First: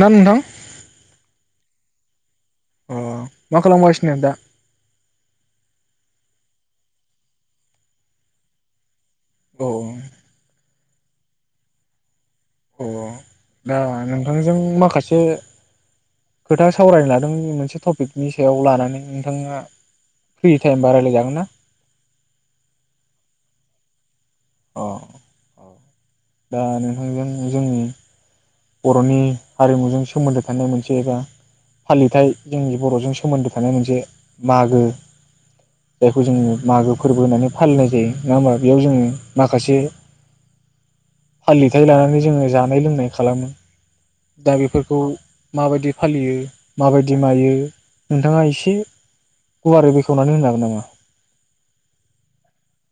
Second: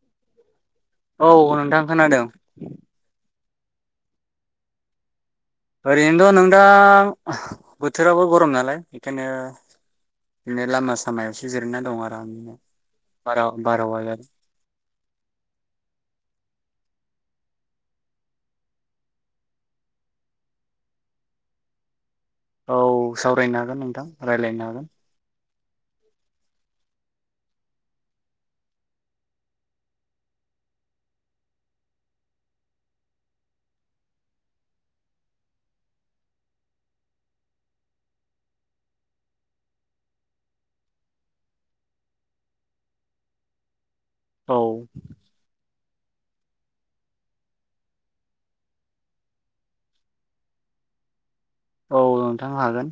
ना नोंथां। थां खोनादोंं। अ मा खालामबगासिनो दा। ओरैनोथ' नों दा बोथोराबो गरम नालाय औ [unintelligible] लामा सामायावसो जिरैना दं आरो आं अ दा नोंथांजों माखासे खोथा सावरायनो ला नोंथांनि मोनसे टपिकनि सायाव लानानै नोंथाङा फ्रि टाइमबा राय्लायजागोन ना? औ सावरायनो हागोन नोंथां। रायज्लायनो अ हागोन। दा नोंथांजों जोंनि बर'नि हारिमुजों सोमोन्दो थानाय मोनसे एबा फालिथाय जोंनि बर'जों सोमोन्दो थानाय मोनसे मागो जायखौ जोङो मागो फोरबो होननानै फालिनाय जायो नङा होमबा बेयाव जोङो माखासे फालिथाय लानानै जोङो जानाय लोंनाय खालामो। दा औ बेफोरखौ माबायदि फालियो माबायदि मायो? नोंथाङा एसे, गुवारै बेखेवनानै होनो हागोन नामा? औ नोंथांनो हागोन।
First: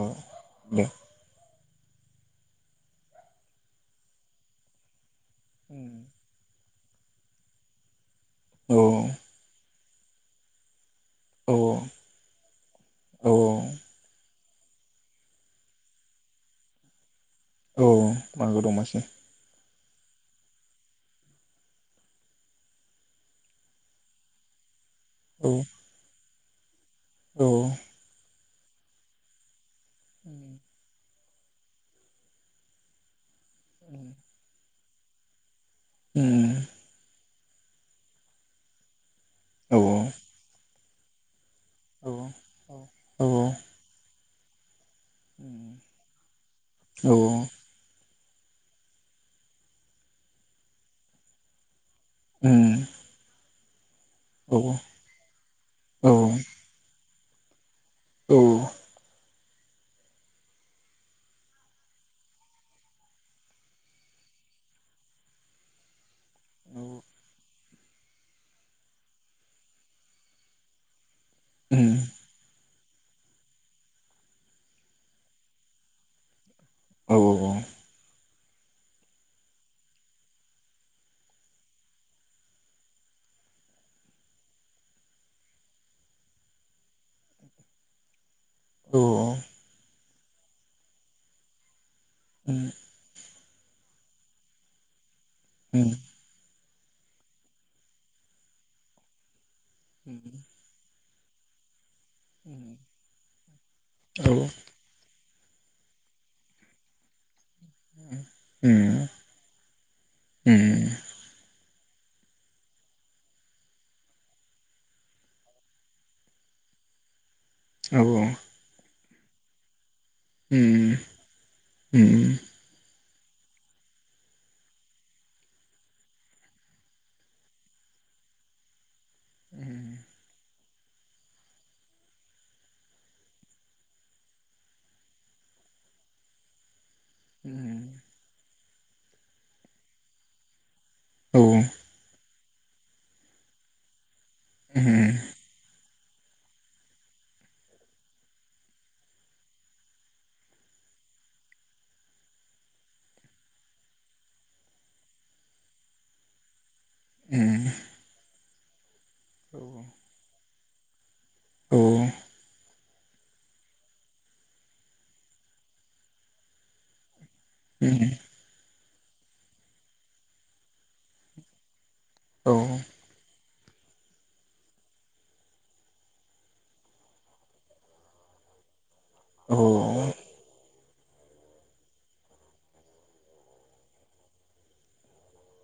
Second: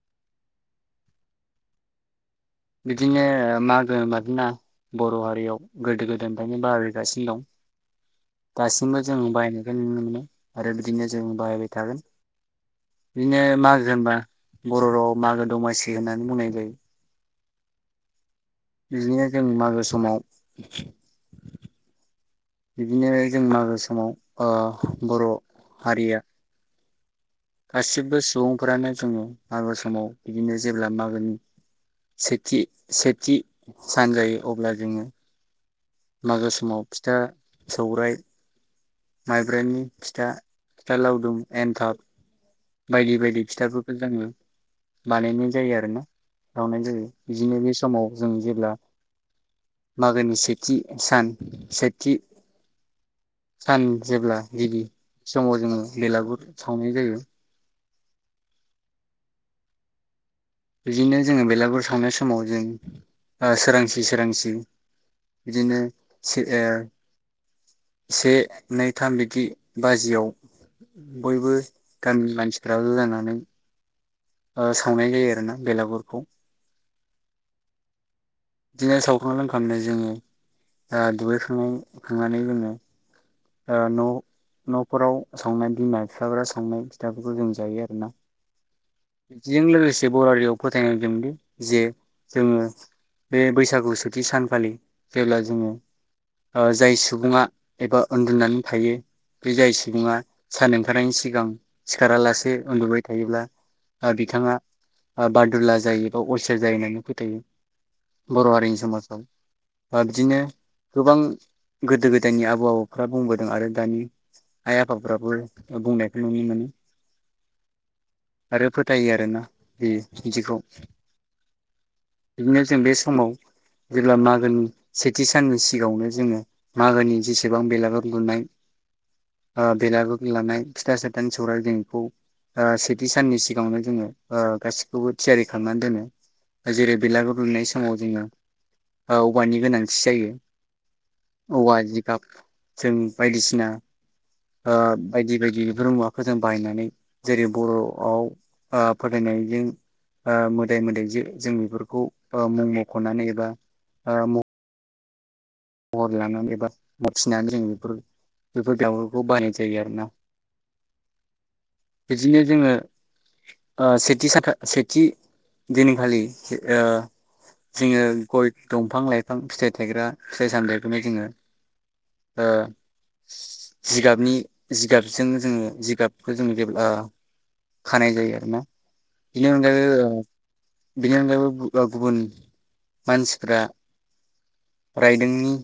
औ [inaudible] दे। बिदिनो मागो [inaudible] बर' हा रियाव गोदो गोदायनिफ्रायनो बारै गासिनो दं। औ दासिमबो जों बायनो जों नुनो मोनो आरो बिदिनो जों औ बाहायबाय थागोन औ बिदिनो मागो होनबा बर' रावआव मागो दमासि होननानै बुंनाय जायो। औ। मागो दमासि बिदिनो जों मागो समाव [inaudible] बिदिनो जों मागो समाव ओ बर' औ हारिया औ गासिबो सुबुं फोरानो जोङो मागो समाव बिदिनो जेब्ला मागोनि सेथि सेथि सानजायो अब्ला जोङो उम मागो समाव फिथा सौराय औ माइब्राइनि फिथा फिथा लावदुम एन्थाब औ बायदि औ बायदि फिथाफोरखौ जों ङो बानायनाय उम जायो आरो ना बावनाय जायो औ बिदिनो बे समाव जों जेब्ला मागोनि सेथि सान से उम सान जेब्ला औ गिबि समाव जोङो औ बेलागुर सावनाय जायो। औ। बिदिनो जोङो बेलागुर सावनाय समाव जों आ सोरांसि सोरांसि बिदिनो से ओ। से नै थाम बिदि बाजियाव बयबो उम गामिनि मानसि [unintelligible] बियाव लायनानै सावनाय जायो आरोना बेलागुरखौ। औ औ। बिदिनो सावखां लोंखांनाय जोङो ओ दुगैखांनाय खांनानै जोङो न' न'फोराव संनाय बिमा बिफाफ्रा संनाय फिथाफोरखौ जों जायो आरोना। बिजों लोगोसे बे बर'हारियाव फोथायनाय दंदि जे जोङो। बे बैसागु सेथि सानखालि जेब्ला जोङो ओ जाय सुबुङा एबा उन्दुनानै थायो बे जाय सुबुङा सार ओंखारनायनि सिगां सिखारालासे उन्दुबाय थायोब्ला बिथाङा बादुल्ला जायो बा अलसिया जायो होननानै फोथायो। बर' हारिनि उम समाजाव बा बिदिनो उम गोबां गोदो गोदायनि आबौ आबौफ्रा बुंबोदों आरो दानि आइ आफाफ्राबो बुंनायखौ नुनो मोनो। औ औ। आरो फोथायो आरो ना बेयो बिदिखौ उम उम औ बिदिनो जों बे समाव जेब्ला मागोनि सेथि साननि सिगाङावनो जोङो मागोनि जेसेबां बेलागुर लुनाय अ बेलागुर लानाय फिथा सथानि सौर जोंखौ सेथि साननि सिगाङावनो जोङो ओ गासिखौबो थियारि खालामनानै दोनो जेरै बेलागुर उम लुनाय समाव जोङो औवानि गोनांथि जायो। उम औ औवा जिगाब जों बायदिसिना ओ उम बायदि बायदि फोरजों बानायनानै जेरै बर' आव ओ फोथायनायजों ओ मोदाय मोदायजो जों बेफोरखौ ओ मुं मख'नानै एबा ओ अर लानानै एबा मुसिनानै जों बेखौ बेफोर बेवो [unintelligible] बेखौ बानायनाय जायो आरोना औ बिदिनो जोङो अ सेथि साख-सेथि दिनैखालि से ओ जङो गय दंफां लाइफां फिथाइ थायग्रा फिथाय सामथायखौनो जोङो ओ औ जिगाबनि जिगाबजों जोङो जिगाबखौ जों जेब्ला खानाय जायो आरोना बिनि अनगायैबो ओ बेनि अनगायैबो अ गुबुन मानसिफ्रा रायदोंनि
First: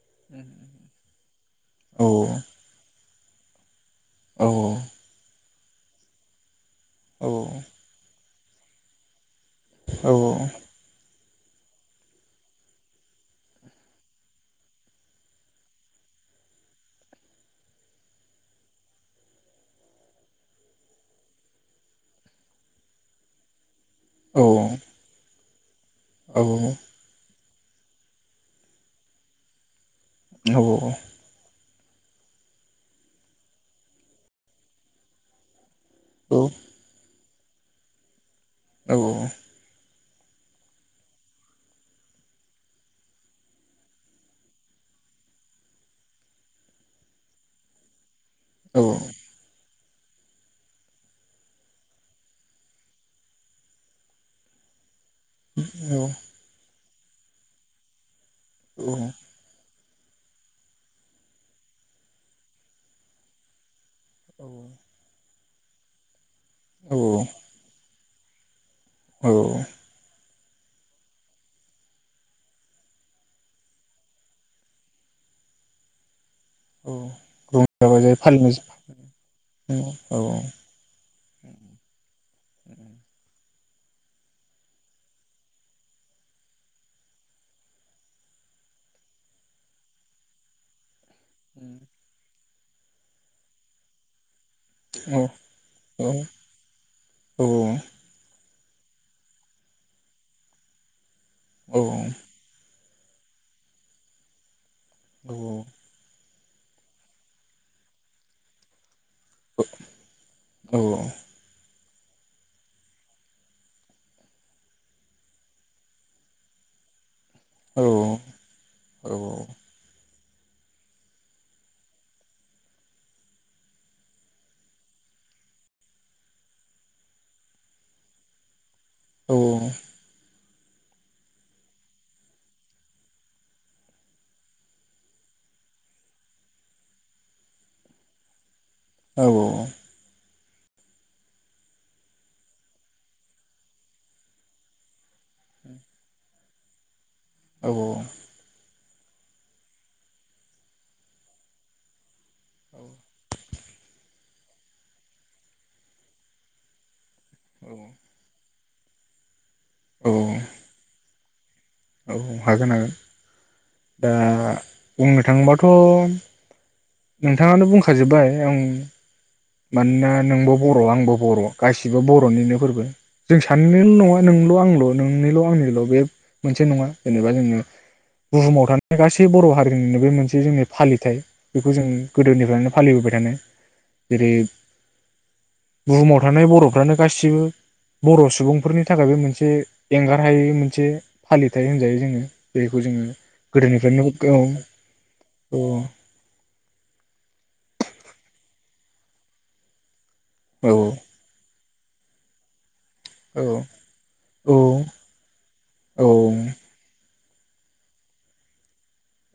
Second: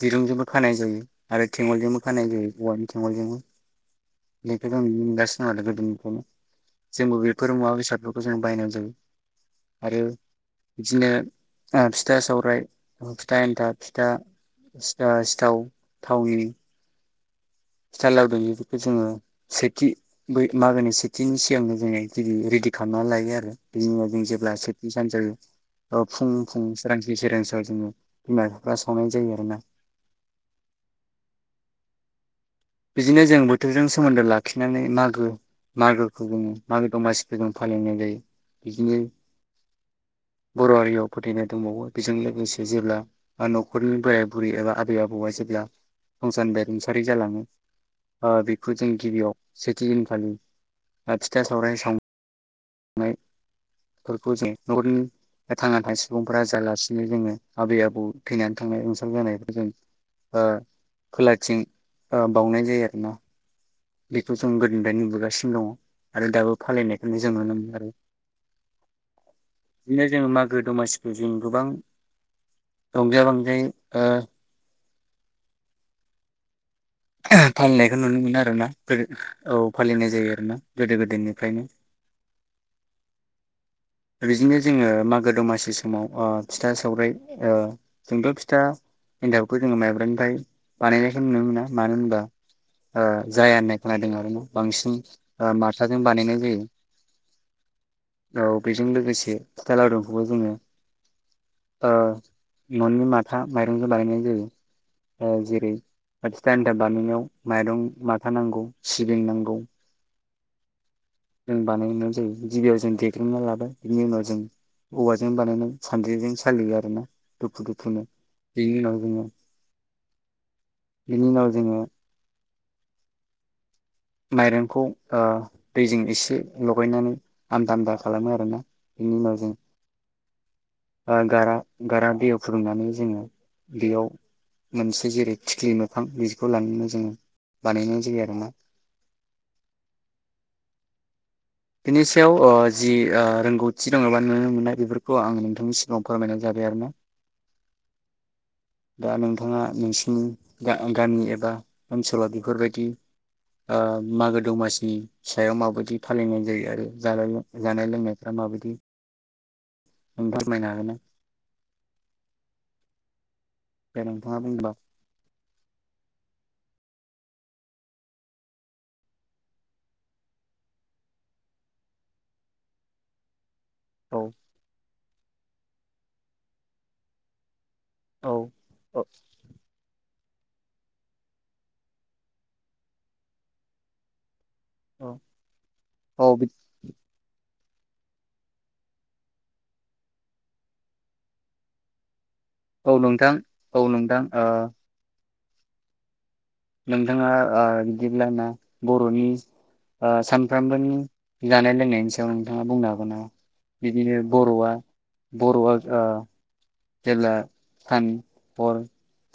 दिरुंजोंबो खानाय जायो आरो थेंगलजोंबो औ खानाय जायो औवानि [unintelligible] [unintelligible] [unintelligible] जोंबो बेफोर मुवा बेसादखौ- जों बायना जायो। आरो बिदिनो अ फिथा सावराय फिथा एन्थाब फिथा सिथा सिथाव थावनि स्टाइलाव जोङो सेथि बै मागोनि सेथिनि सिगांनो जोङो रेडि खालामनानै लायो आरो बिनि उनाव जों औ जेब्ला सेथि सान जायो औ फुं फुं सोरांसि सोरांसि जोङो बिमा बिफा सावनाय जायो आरो ना औ औ औ बिदिनो जों बोथोरजों सोमोन्दो लाखिनानै मागो मागोखौ बुङो मागो दमासि बेखौनो फालिनाय जायो। औ बिदिनो औ ओ बर' हारियाव फोथायनाय दंबावो बेजों लोगोसे जेब्ला न'खरनि बोराय बुरै एबा आबै आबौआ जेब्ला संसारनिफ्राय रुंसारि जालाङो ओ बेखौ जों गिबियाव दिनखालि फिथा सावराय सावनायफोरखौ जों नखरनि थांना थानाय सुबुंफोरा जालासि [unintelligible] जोङो आबै आबौ थैनानै थांनाय रोंसार जानायफोर जों ओ खोलाथिं ओ बावनाय जायो आरोना बेखौ जों गोदोनिफ्रायनो नुबोगासिनो दङ आरो दाबो फालिनायखौनो जों नुनो मोनो आरो औ बिदिनो जोङो मा गो दमासिखौ जों गोबां रंजा बांजायै ओ औ रंजा फालिनायखौ बाजायै नुनो मोनो फालिनाय आरोना औ फालिनाय औ जायो आरोना गोदो गोदायनिफ्रायनो बिदिनो जोङो मागो दमासि समाव फिथा ओ सावराय ओ जोंथ फिथा एन्थाबखौ जोङो माइब्रानिफ्राय बानायनाया होननो मोना मानो होनबा ओ जाया होनाय खोनादो आरोना बांसिन औ ओ माथाजों औ बानायनाय जायो औ औ बैजों लोगोसे फुथा लावदुमखौबो जोङो औ औ। न नि माथा माइरंजों बानायनाय जायो ओ जेरै फिथा एन्था बानायनायाव माइरं माथा नांगौ सिबिं नांगौ औ औ। जों बानायांगौ जायो गिबियाव जों देग्रना लाबाय बिनि उनाव जों औवाजों बानायनानै सान्द्रिजों सालियो आरोना। दुखु दुथुनो बेनि उनाव जोङो बिनि उनाव जोङो माइरंखौ ओ दैजों एसे लगायनानै आमदा आमदा खालामो आरोना बिनि उनाव जों ओ गारा गारा दैयाव फुदुंनानै जोङो बेयाव मोनसे जेरै थिख्लि मोफां बिखौ लानानै जोङो बानायनाय जायो आरो ना औ औ। बिनि सायाव ओ जि ओ रोंगौथि दङबा नुनो मोननाय बेफोर खौ आङो नोंथांनि सिाङाव फोरमायनाय जाबाय आरो ना औ औ। दा नोंथाङा नोंसिनि गा गामि एबा ओनसोलाव बे फोरबायदि औ ओ मागो दमसिनि सायाव माबायदि फालिनाय जायो आरो जानाय औ जानाय लोंनायफ्रा माबायदि औ नों फोरमायनो हागोन ना? औ हागोन हागोन। दे दा नोंथाङा बुंबा बुंनो थाङोबाथ नोंथाङानो बुंखाजोबबाय आं मानोना नोंबो बर आंबो बर गासिबो बरनिनो फोरबो जों साननायल नङा औ नोंल आंल नोंनिल आंनिल बे मोनसे नङा जेनेबा जोङो औ बुहुमाव थानाय औ गासै बर हारिनिनो बे मोनसे जोंनि फालिथाय बेखौ जों गोदोनिफ्रायनो फालिबोबाय थानो जेरै औ बुहुमाव औ थानाय बर फ्रानो गासिबो बर सुबुंफोरनि थाखायबो मोनसे एंगारहायै मोनसे फालिथाय होनजायो जोङो बेखौ औ जोङो नोंथां औ नोंथां गोदोनिफ्रायनो ओ [unintelligible] औ। नोंथाङा ओ बिदिब्ला ना बरनि ओ सानफ्रामबोनि जानाय लोंनायनि सायाव नोंथाङा बुंनो हागोना हागोन बिदिनो बरआ बरआ ओ जेला सान हर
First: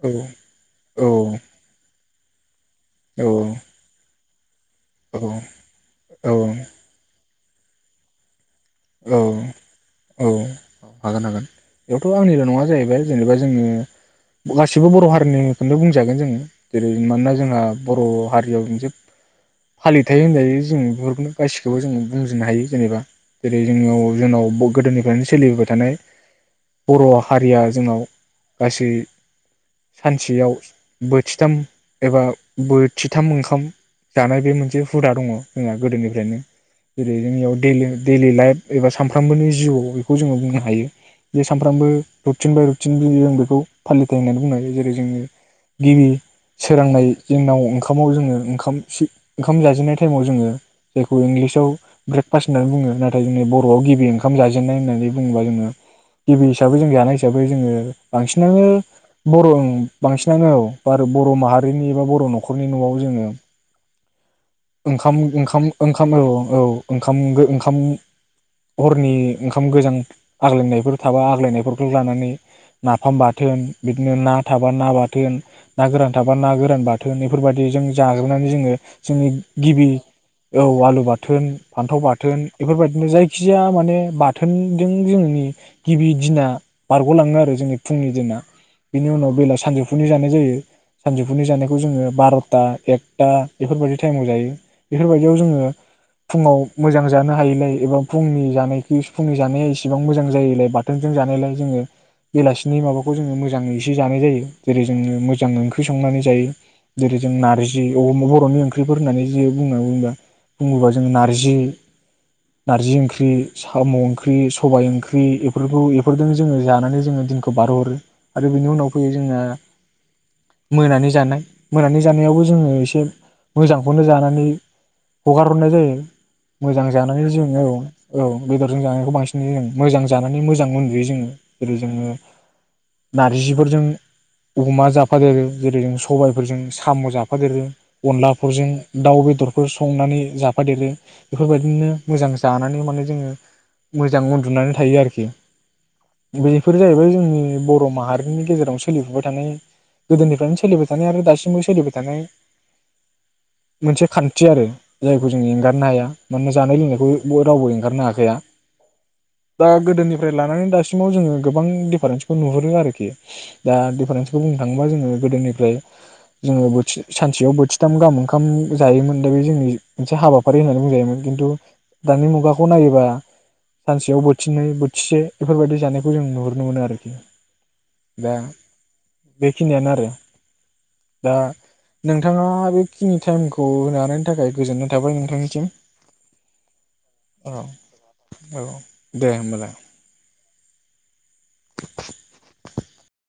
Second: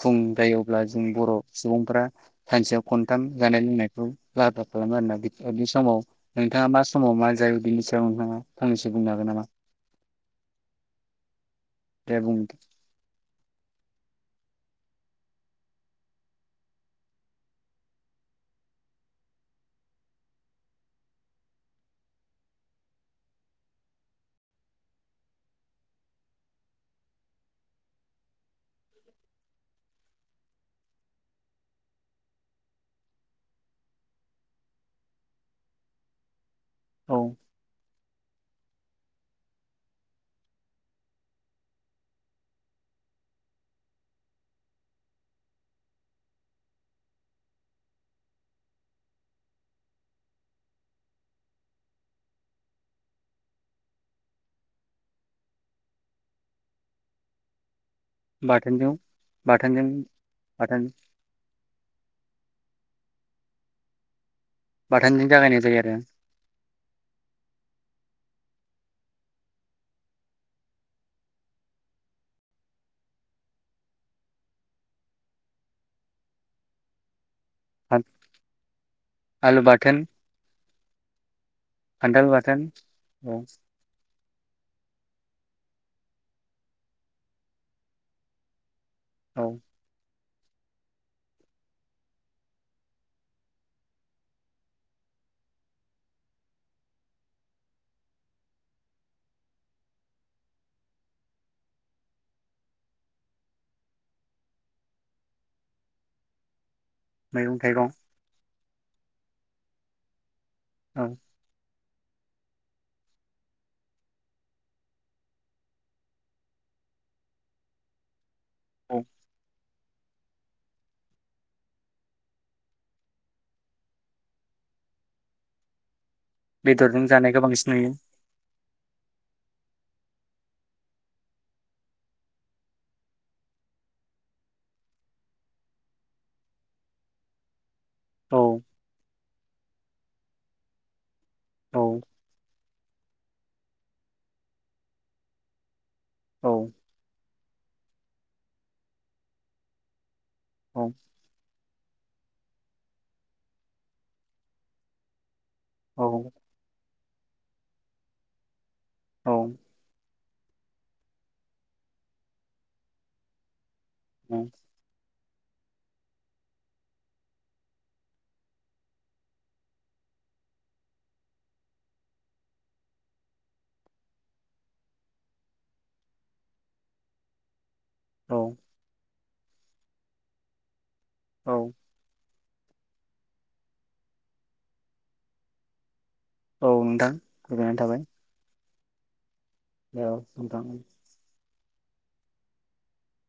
फुं जायोब्ला जों बर सुबुंफोरा सानसेयाव खनथाम जानाय बेयावथ' लोंनायखौ बा खालामो आरोना बि समाव नोंथाङा मा समाव मा जायो बिनि सायाव नोंथाङा फंनैसो बुंनो औ हागोन नामा औ औ हागोन हागोन बेयाव। थ दे बुं आंनिल नङा जाहैबाय जे जेनेबा जोङो गासिबो बर हारिनिखौनो बुंजागोन जोङो जेरै मानोना जोंहा बर हारियाव मोनसे फालिथाय होनजायो जों बेफोरखौनो गासिखौबो जों बुंजोबनो हायो जेनेबा। जेरै जोंनियाव जोंनाव गोदोनिफ्रायनो सोलिबोबाय थानाय बर हारिया जोंनाव गासै सानसेयाव बोथिथाम एबा बोथिथाम ओंखाम जानाय बे मोनसे हुदा दङ जोंहा गोदोनिफ्रायनो। जेरै औ जोंनियाव दैलि दैयलि लाइफ एबा सानफ्रामबोनि जिउआव बेखौ जोङो बुंनो हायो जे सानफ्रामबो रुटिन बाय रुटिन बिखौ जों बेखौ फालिथाय नाथाय जोंनि बरआव गिबि ओंखाम जाजेननाय होननानै बुङोबा जोङो गिबि हिसाबै जों जानाय हिसाबै जोङो बांसिनानो बाथोनजों बर बाथोनजों बांसिनानोऔ बाथोन बार बर माहारिनि एबा बर नखरनि नआव जोङो ओंखाम बाथोनजों जागायनाय ओंखाम जायो आरो ओंखाम औ औ ओंखाम गो ओंखाम हरनि ओंखाम गोजां आग्लायनायफोर थाबा आग्लायनायफोरखौ लानानै नाफाम बाथोन बिदिनो ना थाबा ना बाथोन ना गोरान थाबा ना गोरान बाथोन बेफोरबादि जों जाग्रोनानै जोङो जोंनि आलु गिबि बाथोन औ आलु बाथ थोन फान्थाव बाथोन बेफोरबायदिनो औ जायखिजाया माने बाथोनजों जों नि गिबि दिना बारगलाङो आरो जोंनि फुंनि दिना। बिनि उनाव औ बेला सानजौफुनि जानाय जायो सानजौफुनि जानायखौ जोङो बारथा एक्था बेफोरबायदि टाइमाव जायो। बेफोरबायदियाव जोङो फुङाव मोजां जानो हायिलाय एबा फुंनि जानायखौ फुंनि जानाया इसेबां मोजां जायलाय बाथोनजों जानायलाय जोङो बेलासिनि माबाखौ जोङो मोजाङै एसे जानाय जायो जेरै जोङो मोजां ओंख्रि संनानै जायो। जेरै जों मैगं नारजि थाइगं अम बर'नि ओंख ख्रिफोर होननानै जो जे बुंना बुंबा बुङोबा औ जोङो नारजि नारजि ओंख्रि साम' ओंख्रि सबाय ओंख्रि एफोरखौ एफोरजों जोङो जानानै जोङो दिनखौ बारहो हरो। आरो बिनि उनाव औ फैयो जोङा मोनानि जानाय मोनानि जानायावबो जोङो एसे मोजांखौनो जाना नै हगारहरनाय जायो। मोजां बेदरजों जानाय जानायखौ जों औ बांसिन नुयो औ बेदरजों जानायखौ बांसिन उम मोजां जानानै मोजां उन्दुयो जोङो जेरै जोङो नारजिफोरजों अमा जाफादेरो जेरै जों सबायफोरजों साम' जाफादेरो औ अनलाफोरजों दाउ बेदरफोर संनानै जाफादेरो औ बेफोरबायदिनो मोजां जानानै माने जोङो मोजां उन्दुनानै थायो आरोखि औ बेफोर जाहैबाय जोंनि बर' माहारिनि गेजेराव सोलिफुबाय थानाय गोदोनिफ्रायनो औ सोलिबाय थानाय आरो दासिमबो सोलिबाय थानाय मोनसे खान्थि आरो जायखौ जों एंगारनो हाया औ मानोना जानाय लोंनायखौ रावबो एंगारनो हाखाया औ दा गोदोनिफ्राय लानानै दासिमाव जोङो गोबां डिफारेन्सखौ नुहुरो आरोखि दा डिफारेन्सखौ औ बुंनो थाङोबा जोङो गोदोनिफ्राय जोङो बोथि सानसेयाव बोथिथाम गाहाम ओंखाम जायोमोन दे बे जोंनि मोनसे हाबाफारि होननानै बुंजायोमोन खिन्थु दानि मुगाखौ नायोबा सानसेयाव बोथिनै बोथिसे एफोरबायदि जानायखौ जों नुहुरनो मोनो आरोखि दा बेखिनियानो आरो दा औ नों थाङा बै खिनि टाइमखौ होन हानायनि थाखाय गोजोननाय थाबाय नोंथांनिसिम औ नोंथां औ गोजननाय थाबाय औ दे होमबाल लेव नोंथां [inaudible]